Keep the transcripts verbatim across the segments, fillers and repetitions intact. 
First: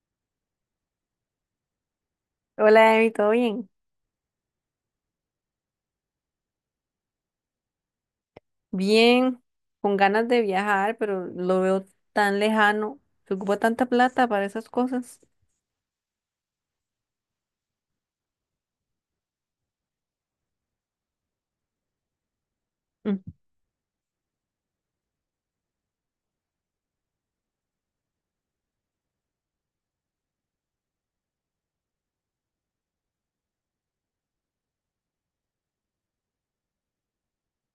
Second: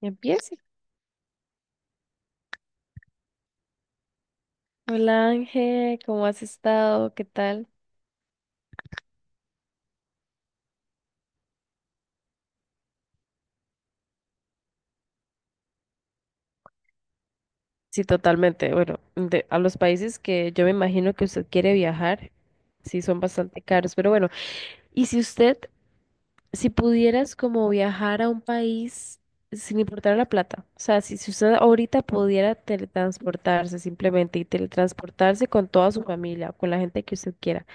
Ya, empiece. Hola, Emi, ¿todo bien? Hola, Ángel, ¿cómo has estado? ¿Qué tal? Bien, con ganas de viajar, pero lo veo tan lejano. Se ocupa tanta plata para esas cosas. Sí, totalmente. Bueno, de- a los países que yo me imagino que usted quiere viajar, sí Mm. son bastante caros, pero bueno, y si usted, si pudieras como viajar a un país sin importar la plata, o sea, si, si usted ahorita pudiera teletransportarse simplemente y teletransportarse con toda su familia o con la gente que usted quiera,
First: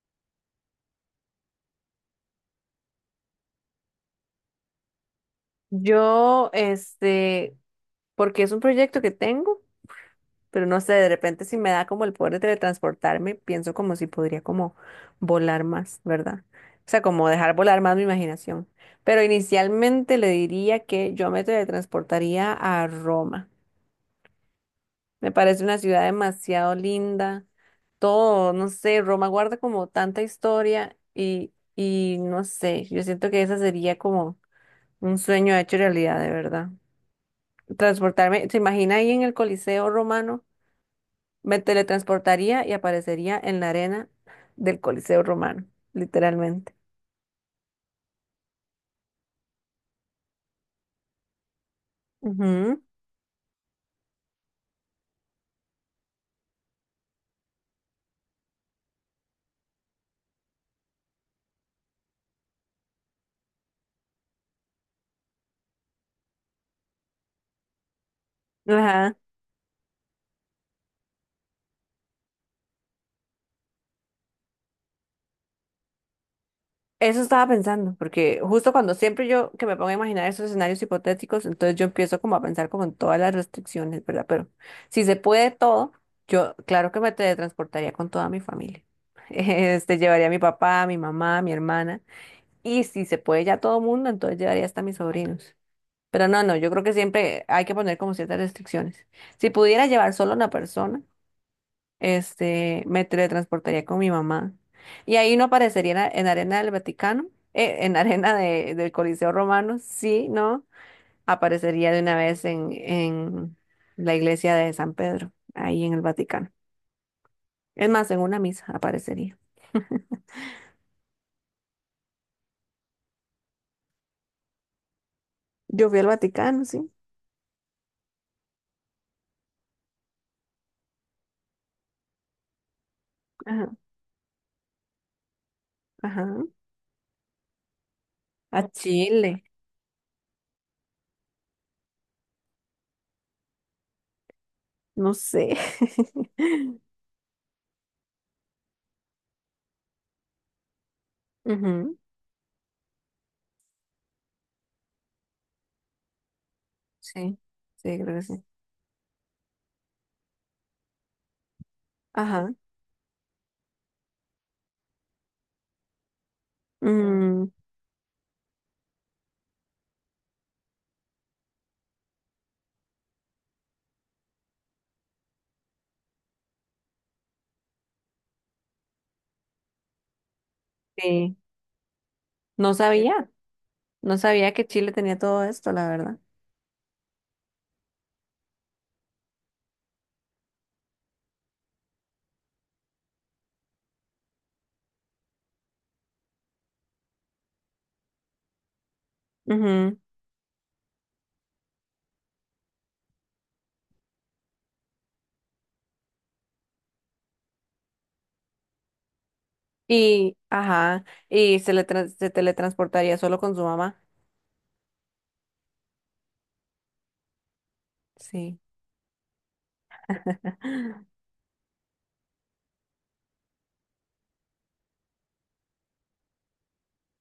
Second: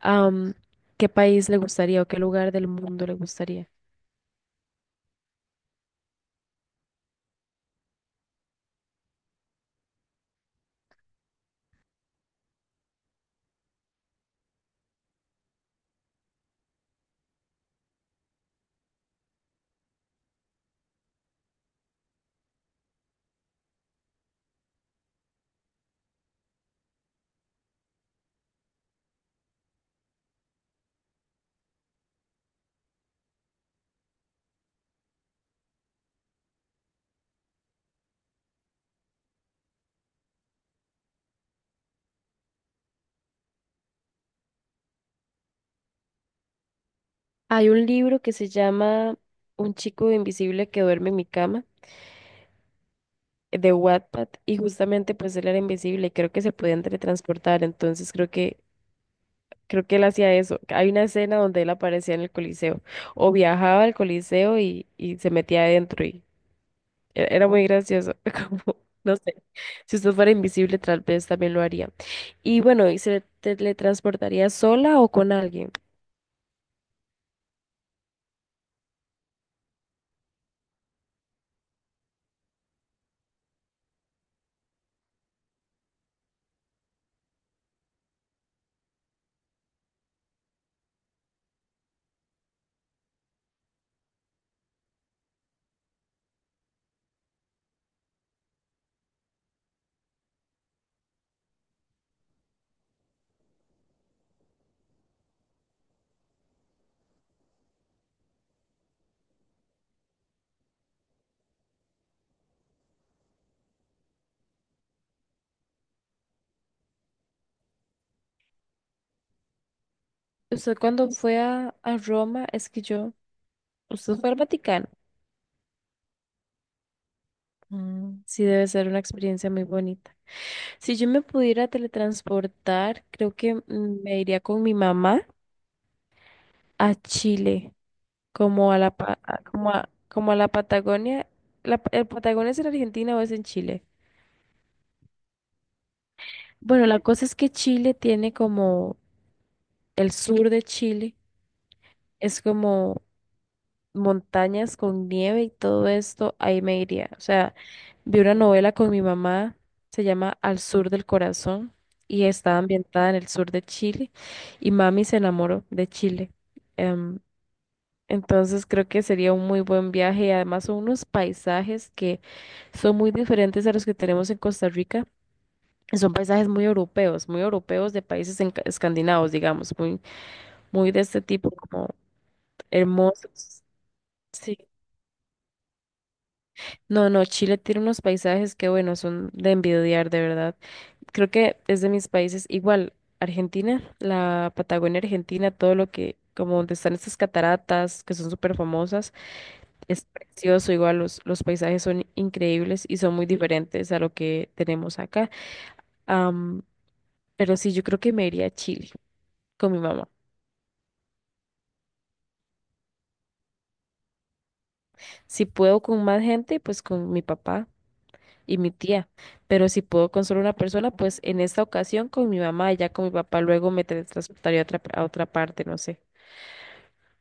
am, ¿Qué país le gustaría o qué lugar del mundo le gustaría? Yo, este, porque es un proyecto que tengo, pero no sé, de repente si me da como el poder de teletransportarme, pienso como si podría como volar más, ¿verdad? O sea, como dejar volar más mi imaginación. Pero inicialmente le diría que yo me teletransportaría a Roma. Me parece una ciudad demasiado linda. Todo, no sé, Roma guarda como tanta historia y, y no sé, yo siento que esa sería como un sueño hecho realidad, de verdad. Transportarme, ¿se imagina ahí en el Coliseo Romano? Me teletransportaría y aparecería en la arena del Coliseo Romano, literalmente. Hay un libro que se llama Un chico invisible que duerme en mi cama, Ujú. eh, de Wattpad, y justamente pues él era invisible y creo que se podían teletransportar, entonces creo que creo que él hacía eso. Hay una escena donde él aparecía en el Coliseo o viajaba al Coliseo y, y se metía adentro y e- era muy gracioso, como no Ajá. sé, si usted fuera invisible tal vez también lo haría. Y bueno, ¿y se teletransportaría sola o con alguien? Eso estaba pensando, porque justo cuando siempre yo que me pongo a imaginar esos escenarios hipotéticos, entonces yo empiezo como a pensar como en todas las restricciones, ¿verdad? Pero si se puede todo, yo claro que me teletransportaría con toda mi familia. Este, llevaría a mi papá, a mi mamá, a mi hermana, y si se puede ya todo mundo, entonces llevaría hasta a mis sobrinos. Pero no, no, yo creo que siempre hay que poner como ciertas restricciones. Si pudiera llevar solo a una persona, este, me teletransportaría con mi mamá. Y ahí no aparecería en, a- en arena del Vaticano, eh, en arena de- del Coliseo Romano, sí, ¿no? Aparecería de una vez en, en la iglesia de San Pedro, ahí en el Vaticano. Es más, en una misa aparecería. Usted cuando fue a, a Roma, es que yo, usted fue al Vaticano. Yo fui al Vaticano, sí. Mm, sí, debe ser una experiencia muy bonita. Si yo me pudiera teletransportar, creo que Ajá, mm, me iría con mi mamá ajá. a Chile, A como a la, pa- a- Chile, como a, como a la Patagonia. La, pa- ¿el Patagonia es en Argentina o es en Chile? no sé. Bueno, la cosa es que Chile tiene como el sur de Chile, Ujú. es como montañas con nieve y todo esto, ahí me iría. O Sí, sea, sí, creo vi que una sí. novela con mi mamá, se llama Al Sur del Corazón y Ajá. está ambientada en el sur de Chile y mami se enamoró de Chile. Em, Mm, entonces creo que sería un muy buen viaje y además son unos paisajes que son muy diferentes a los que tenemos en Costa Rica. Y son paisajes muy europeos, muy europeos de países enca- escandinavos, digamos, muy, muy de este sí. tipo, como No sabía, hermosos. no sabía Sí. que Chile tenía todo esto, la verdad. No, no, Chile tiene unos paisajes que, bueno, son de envidiar, de verdad. Creo que es de mis países, igual, Argentina, la Patagonia Argentina, todo lo que, como donde están estas cataratas, que son súper famosas, Ujú. es precioso, igual los, los paisajes son increíbles y son muy diferentes a lo que tenemos acá. Am, pero sí, yo creo que me iría a Chile con mi mamá. Y, ajá, y se le tran- se teletransportaría solo con su mamá. Si puedo con más gente, pues con mi papá. Y Sí, mi tía, pero si puedo con solo una persona, pues en esta ocasión con mi mamá y ya con mi papá luego me teletransportaría a otra, a otra parte, no sé.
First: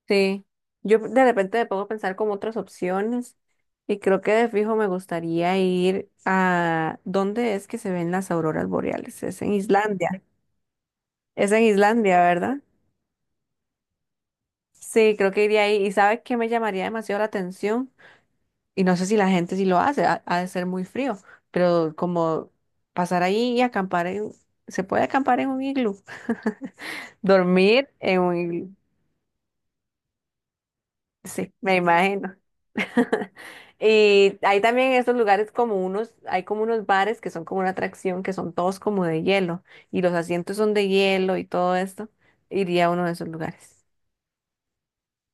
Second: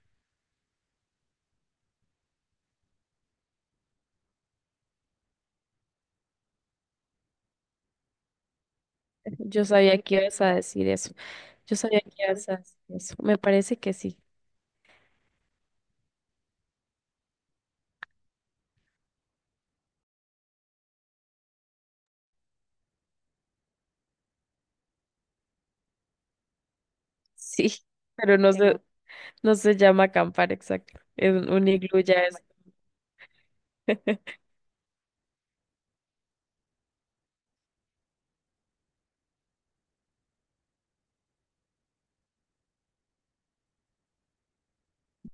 sí. Yo de repente me pongo a pensar como otras opciones y creo que de fijo me gustaría ir a... ¿Dónde es que se ven las auroras boreales? Es en Yo sabía que Islandia. ibas a decir eso. Es en Yo sabía que Islandia, ibas ¿verdad? a decir eso. Me parece que sí. Sí, creo que iría ahí. ¿Y sabes qué me llamaría demasiado la atención? Y no sé si la gente sí lo hace, ha, ha de ser muy frío, pero como pasar ahí y acampar en... ¿Se puede acampar en un iglú? Sí, Dormir en pero no un... se, no se llama acampar, exacto. Es un Sí, un me iglú ya imagino. es. Y hay también en estos lugares como unos, hay como unos bares que son como una atracción, que son todos como de hielo, y los asientos son de hielo y todo esto. Iría a uno de esos lugares.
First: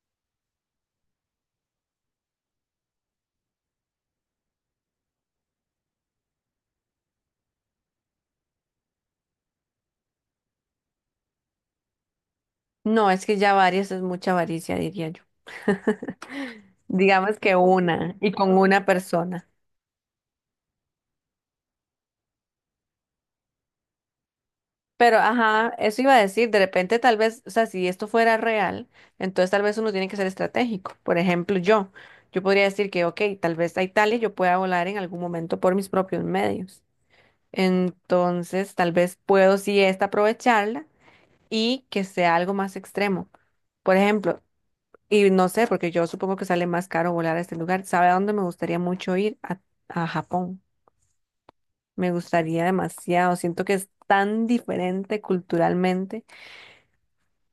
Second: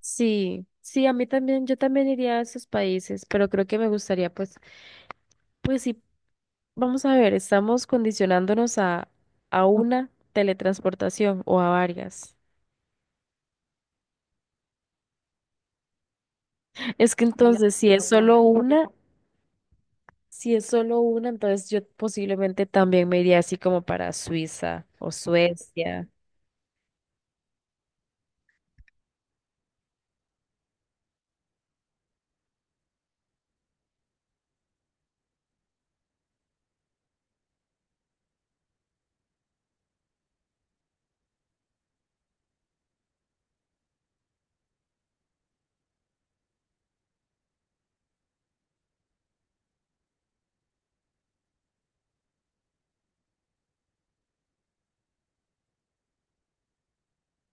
Sí, sí, a mí también, yo también iría a esos países, pero creo que me gustaría, pues, pues sí. Vamos a ver, estamos condicionándonos a, a una teletransportación o a varias. No, es que ya varias es mucha avaricia, diría yo. Es que Digamos que entonces, si es una, y solo con una una, persona. si es solo una, entonces yo posiblemente también me iría así como para Suiza o Pero, ajá, eso Suecia. iba a decir, de repente tal vez, o sea, si esto fuera real, entonces tal vez uno tiene que ser estratégico. Por ejemplo, yo, yo podría decir que, ok, tal vez a Italia yo pueda volar en algún momento por mis propios medios. Entonces, tal vez puedo sí esta aprovecharla y que sea algo más extremo. Por ejemplo, y no sé, porque yo supongo que sale más caro volar a este lugar. ¿Sabe a dónde me gustaría mucho ir? A, a Japón. Me gustaría demasiado. Siento que es tan diferente culturalmente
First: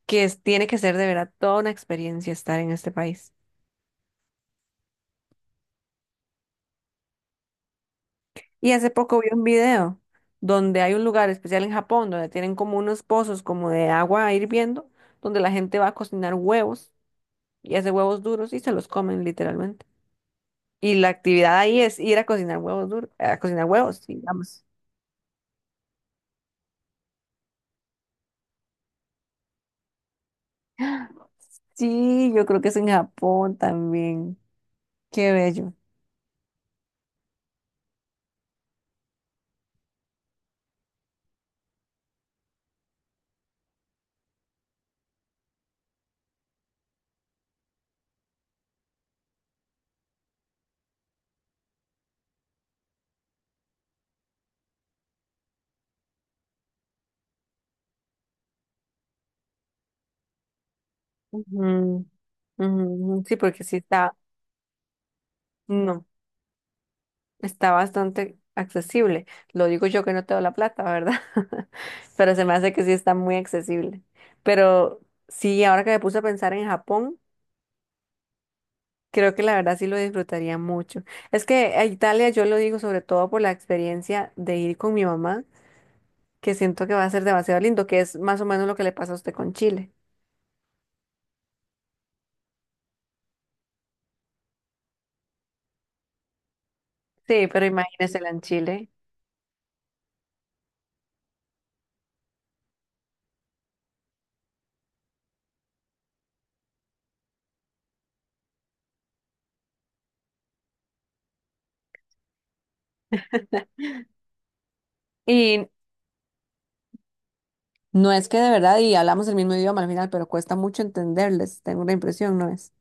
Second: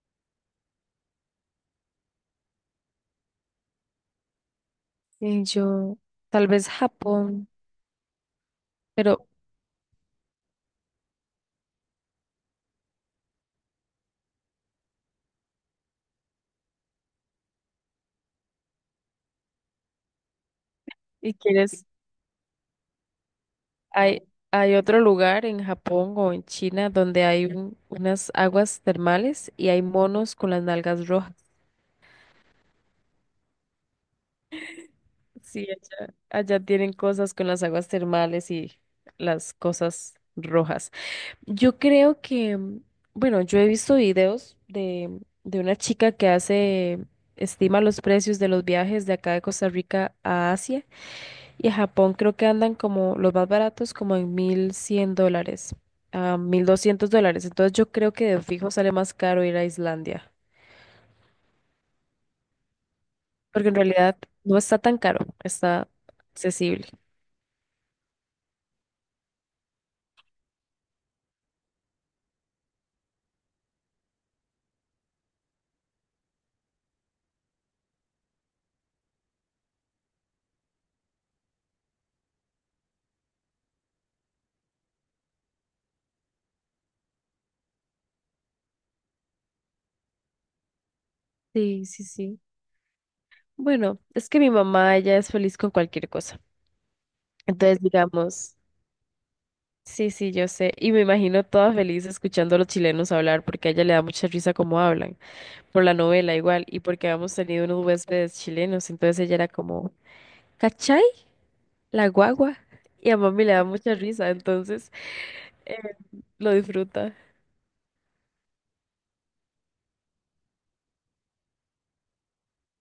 que es- tiene que ser de verdad toda una experiencia estar en este país. Y yo, tal vez Japón, Y hace poco pero vi un video donde hay un lugar especial en Japón donde tienen como unos pozos como de agua hirviendo, donde la gente va a cocinar huevos y hace huevos duros y se los comen literalmente. Y la ¿y actividad ahí quieres? es ir a cocinar huevos duros, a cocinar huevos, Hay, digamos. hay otro lugar en Japón o en China donde hay un- unas aguas termales y hay monos con las nalgas rojas. Sí, yo creo que es en Japón también. Qué Sí, bello. allá, allá tienen cosas con las aguas termales y las cosas rojas. Yo creo que, mm, bueno, yo he visto videos de, de una chica que hace, estima los precios de los viajes de acá de Costa Rica a Asia y a Japón creo que andan como los más baratos como en mil cien dólares a mil doscientos dólares. Entonces yo creo que de fijo sale más caro ir a Islandia, Ujú, ujú. Sí, porque porque en sí está. realidad no está tan caro, está No, accesible. está bastante accesible. Lo digo yo que no tengo la plata, ¿verdad? Pero se me hace que sí está muy accesible. Pero sí, ahora que me puse a pensar en Japón, creo que la verdad sí lo disfrutaría mucho. Es que a Italia yo lo digo sobre todo por la experiencia de ir con mi mamá, que siento que va a ser demasiado lindo, que es más o menos lo que le pasa a usted con Chile. Sí, sí, sí. Bueno, es que mi mamá ya es feliz con cualquier cosa. Sí, pero Entonces, imagínese en digamos, Chile. sí, sí, yo sé. Y me imagino toda feliz escuchando a los chilenos hablar porque a ella le da mucha risa cómo hablan, por la novela igual, y porque habíamos tenido unos huéspedes chilenos. Entonces ella era como, ¿cachai? La guagua. Y a mami le da mucha risa, entonces Y eh, lo disfruta. no, es que de verdad, y hablamos el mismo idioma al final, pero cuesta mucho entenderles, tengo la impresión, ¿no es?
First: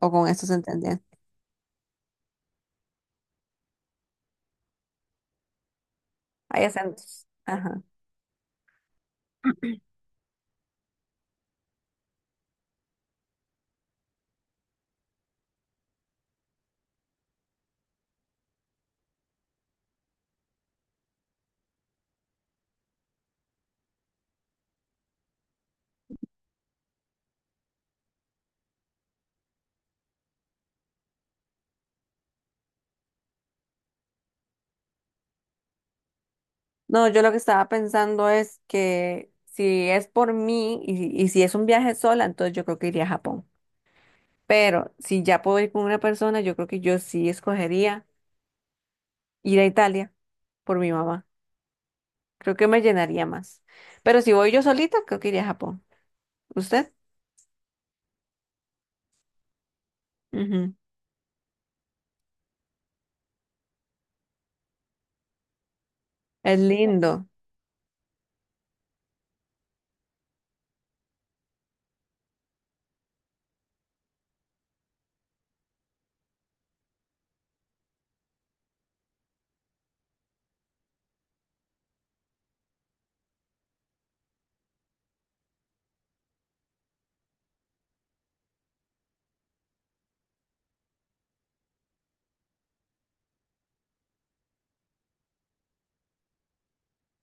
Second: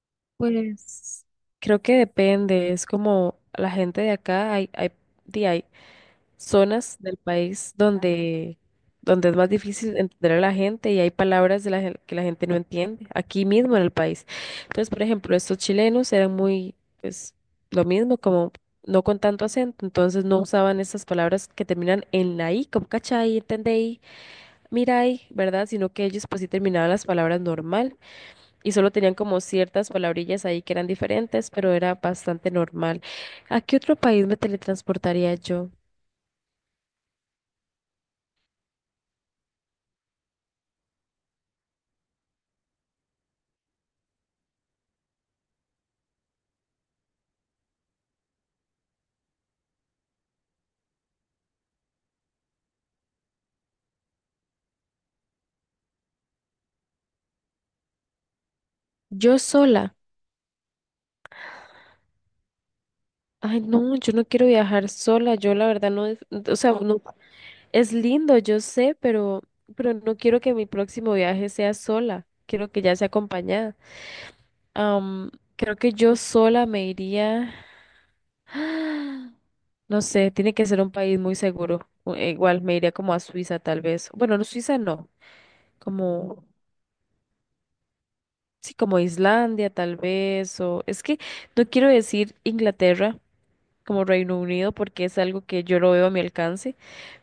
O con esto se entendía. Pues creo que depende, es como la gente de acá, hay, hay, di- hay Hay zonas del acentos. país Ajá. donde, donde es más difícil entender a la gente y hay palabras de la, gen- que la gente no entiende, aquí mismo en el país. Entonces, por ejemplo, estos chilenos eran muy, pues, lo mismo, como no con tanto acento, entonces no usaban esas palabras que terminan en la i, como cachai, entendei, mirai, ¿verdad? Sino que ellos pues sí terminaban las palabras normal y solo tenían como ciertas palabrillas ahí que eran diferentes, pero era bastante normal. ¿A qué otro país me teletransportaría yo? No, yo lo que estaba pensando es que si es por mí y, y si es un viaje sola, entonces yo creo que iría a Japón. Pero si ya puedo ir con una persona, yo creo que yo sí escogería ir a Italia por mi mamá. Creo que me llenaría más. Pero si voy yo solita, creo que iría a Japón. ¿Usted? Yo sola. Ujú. Ay, no, yo no quiero viajar sola, yo la verdad no, dis- o Es sea, no, no, lindo. es lindo, yo sé, pero, pero no quiero que mi próximo viaje sea sola, quiero que ya sea acompañada. Am, Creo que yo sola me iría, no sé, tiene que ser un país muy seguro, o- e igual me iría como a Suiza tal vez, bueno, no, Suiza no, como, sí, como Islandia tal vez, o es que no quiero decir Inglaterra como Reino Unido porque es algo que yo lo veo a mi alcance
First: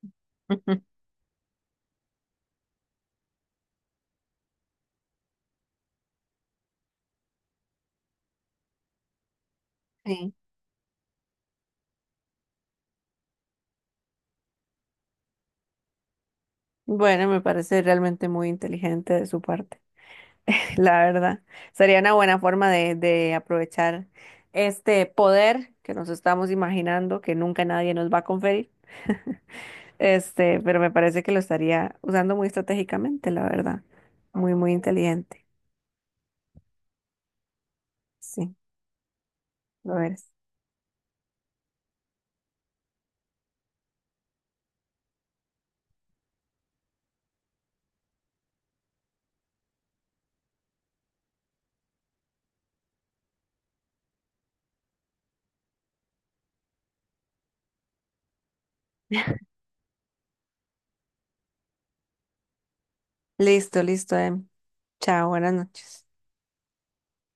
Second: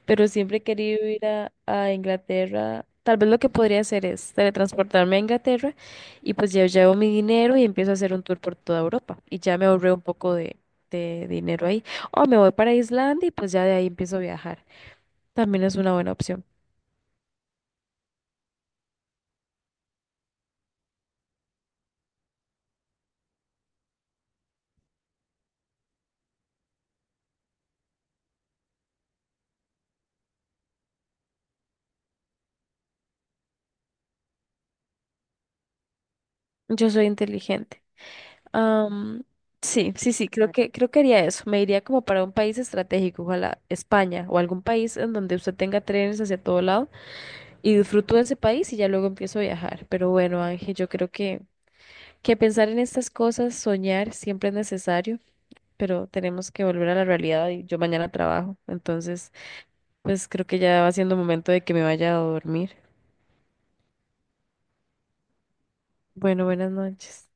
pero siempre he querido ir a, a Inglaterra. Tal vez lo que podría hacer es teletransportarme a Inglaterra y pues ya llevo mi dinero y empiezo a hacer un tour por toda Europa y ya me ahorré un Sí. poco de, de dinero ahí. O me voy para Islandia y pues ya de ahí empiezo a viajar. También es una buena opción. Bueno, me parece realmente muy inteligente de su parte. La verdad, sería una buena forma de, de aprovechar este poder que nos estamos imaginando que nunca nadie nos va a conferir. Este, pero me parece que lo estaría usando muy estratégicamente, la verdad. Muy, muy inteligente. Yo soy inteligente. Sí, Am, sí, lo sí, sí, eres. creo que, creo que haría eso. Me iría como para un país estratégico, ojalá España o algún país en donde usted tenga trenes hacia todo lado y disfruto de ese país y ya luego empiezo a viajar. Pero bueno, Ángel, yo creo que, que pensar en estas cosas, soñar siempre es necesario, pero tenemos que volver a la realidad y yo mañana trabajo. Entonces, pues creo que ya va siendo momento de que me vaya a dormir. Listo, listo, Em. Chao, buenas noches. Bueno, buenas noches.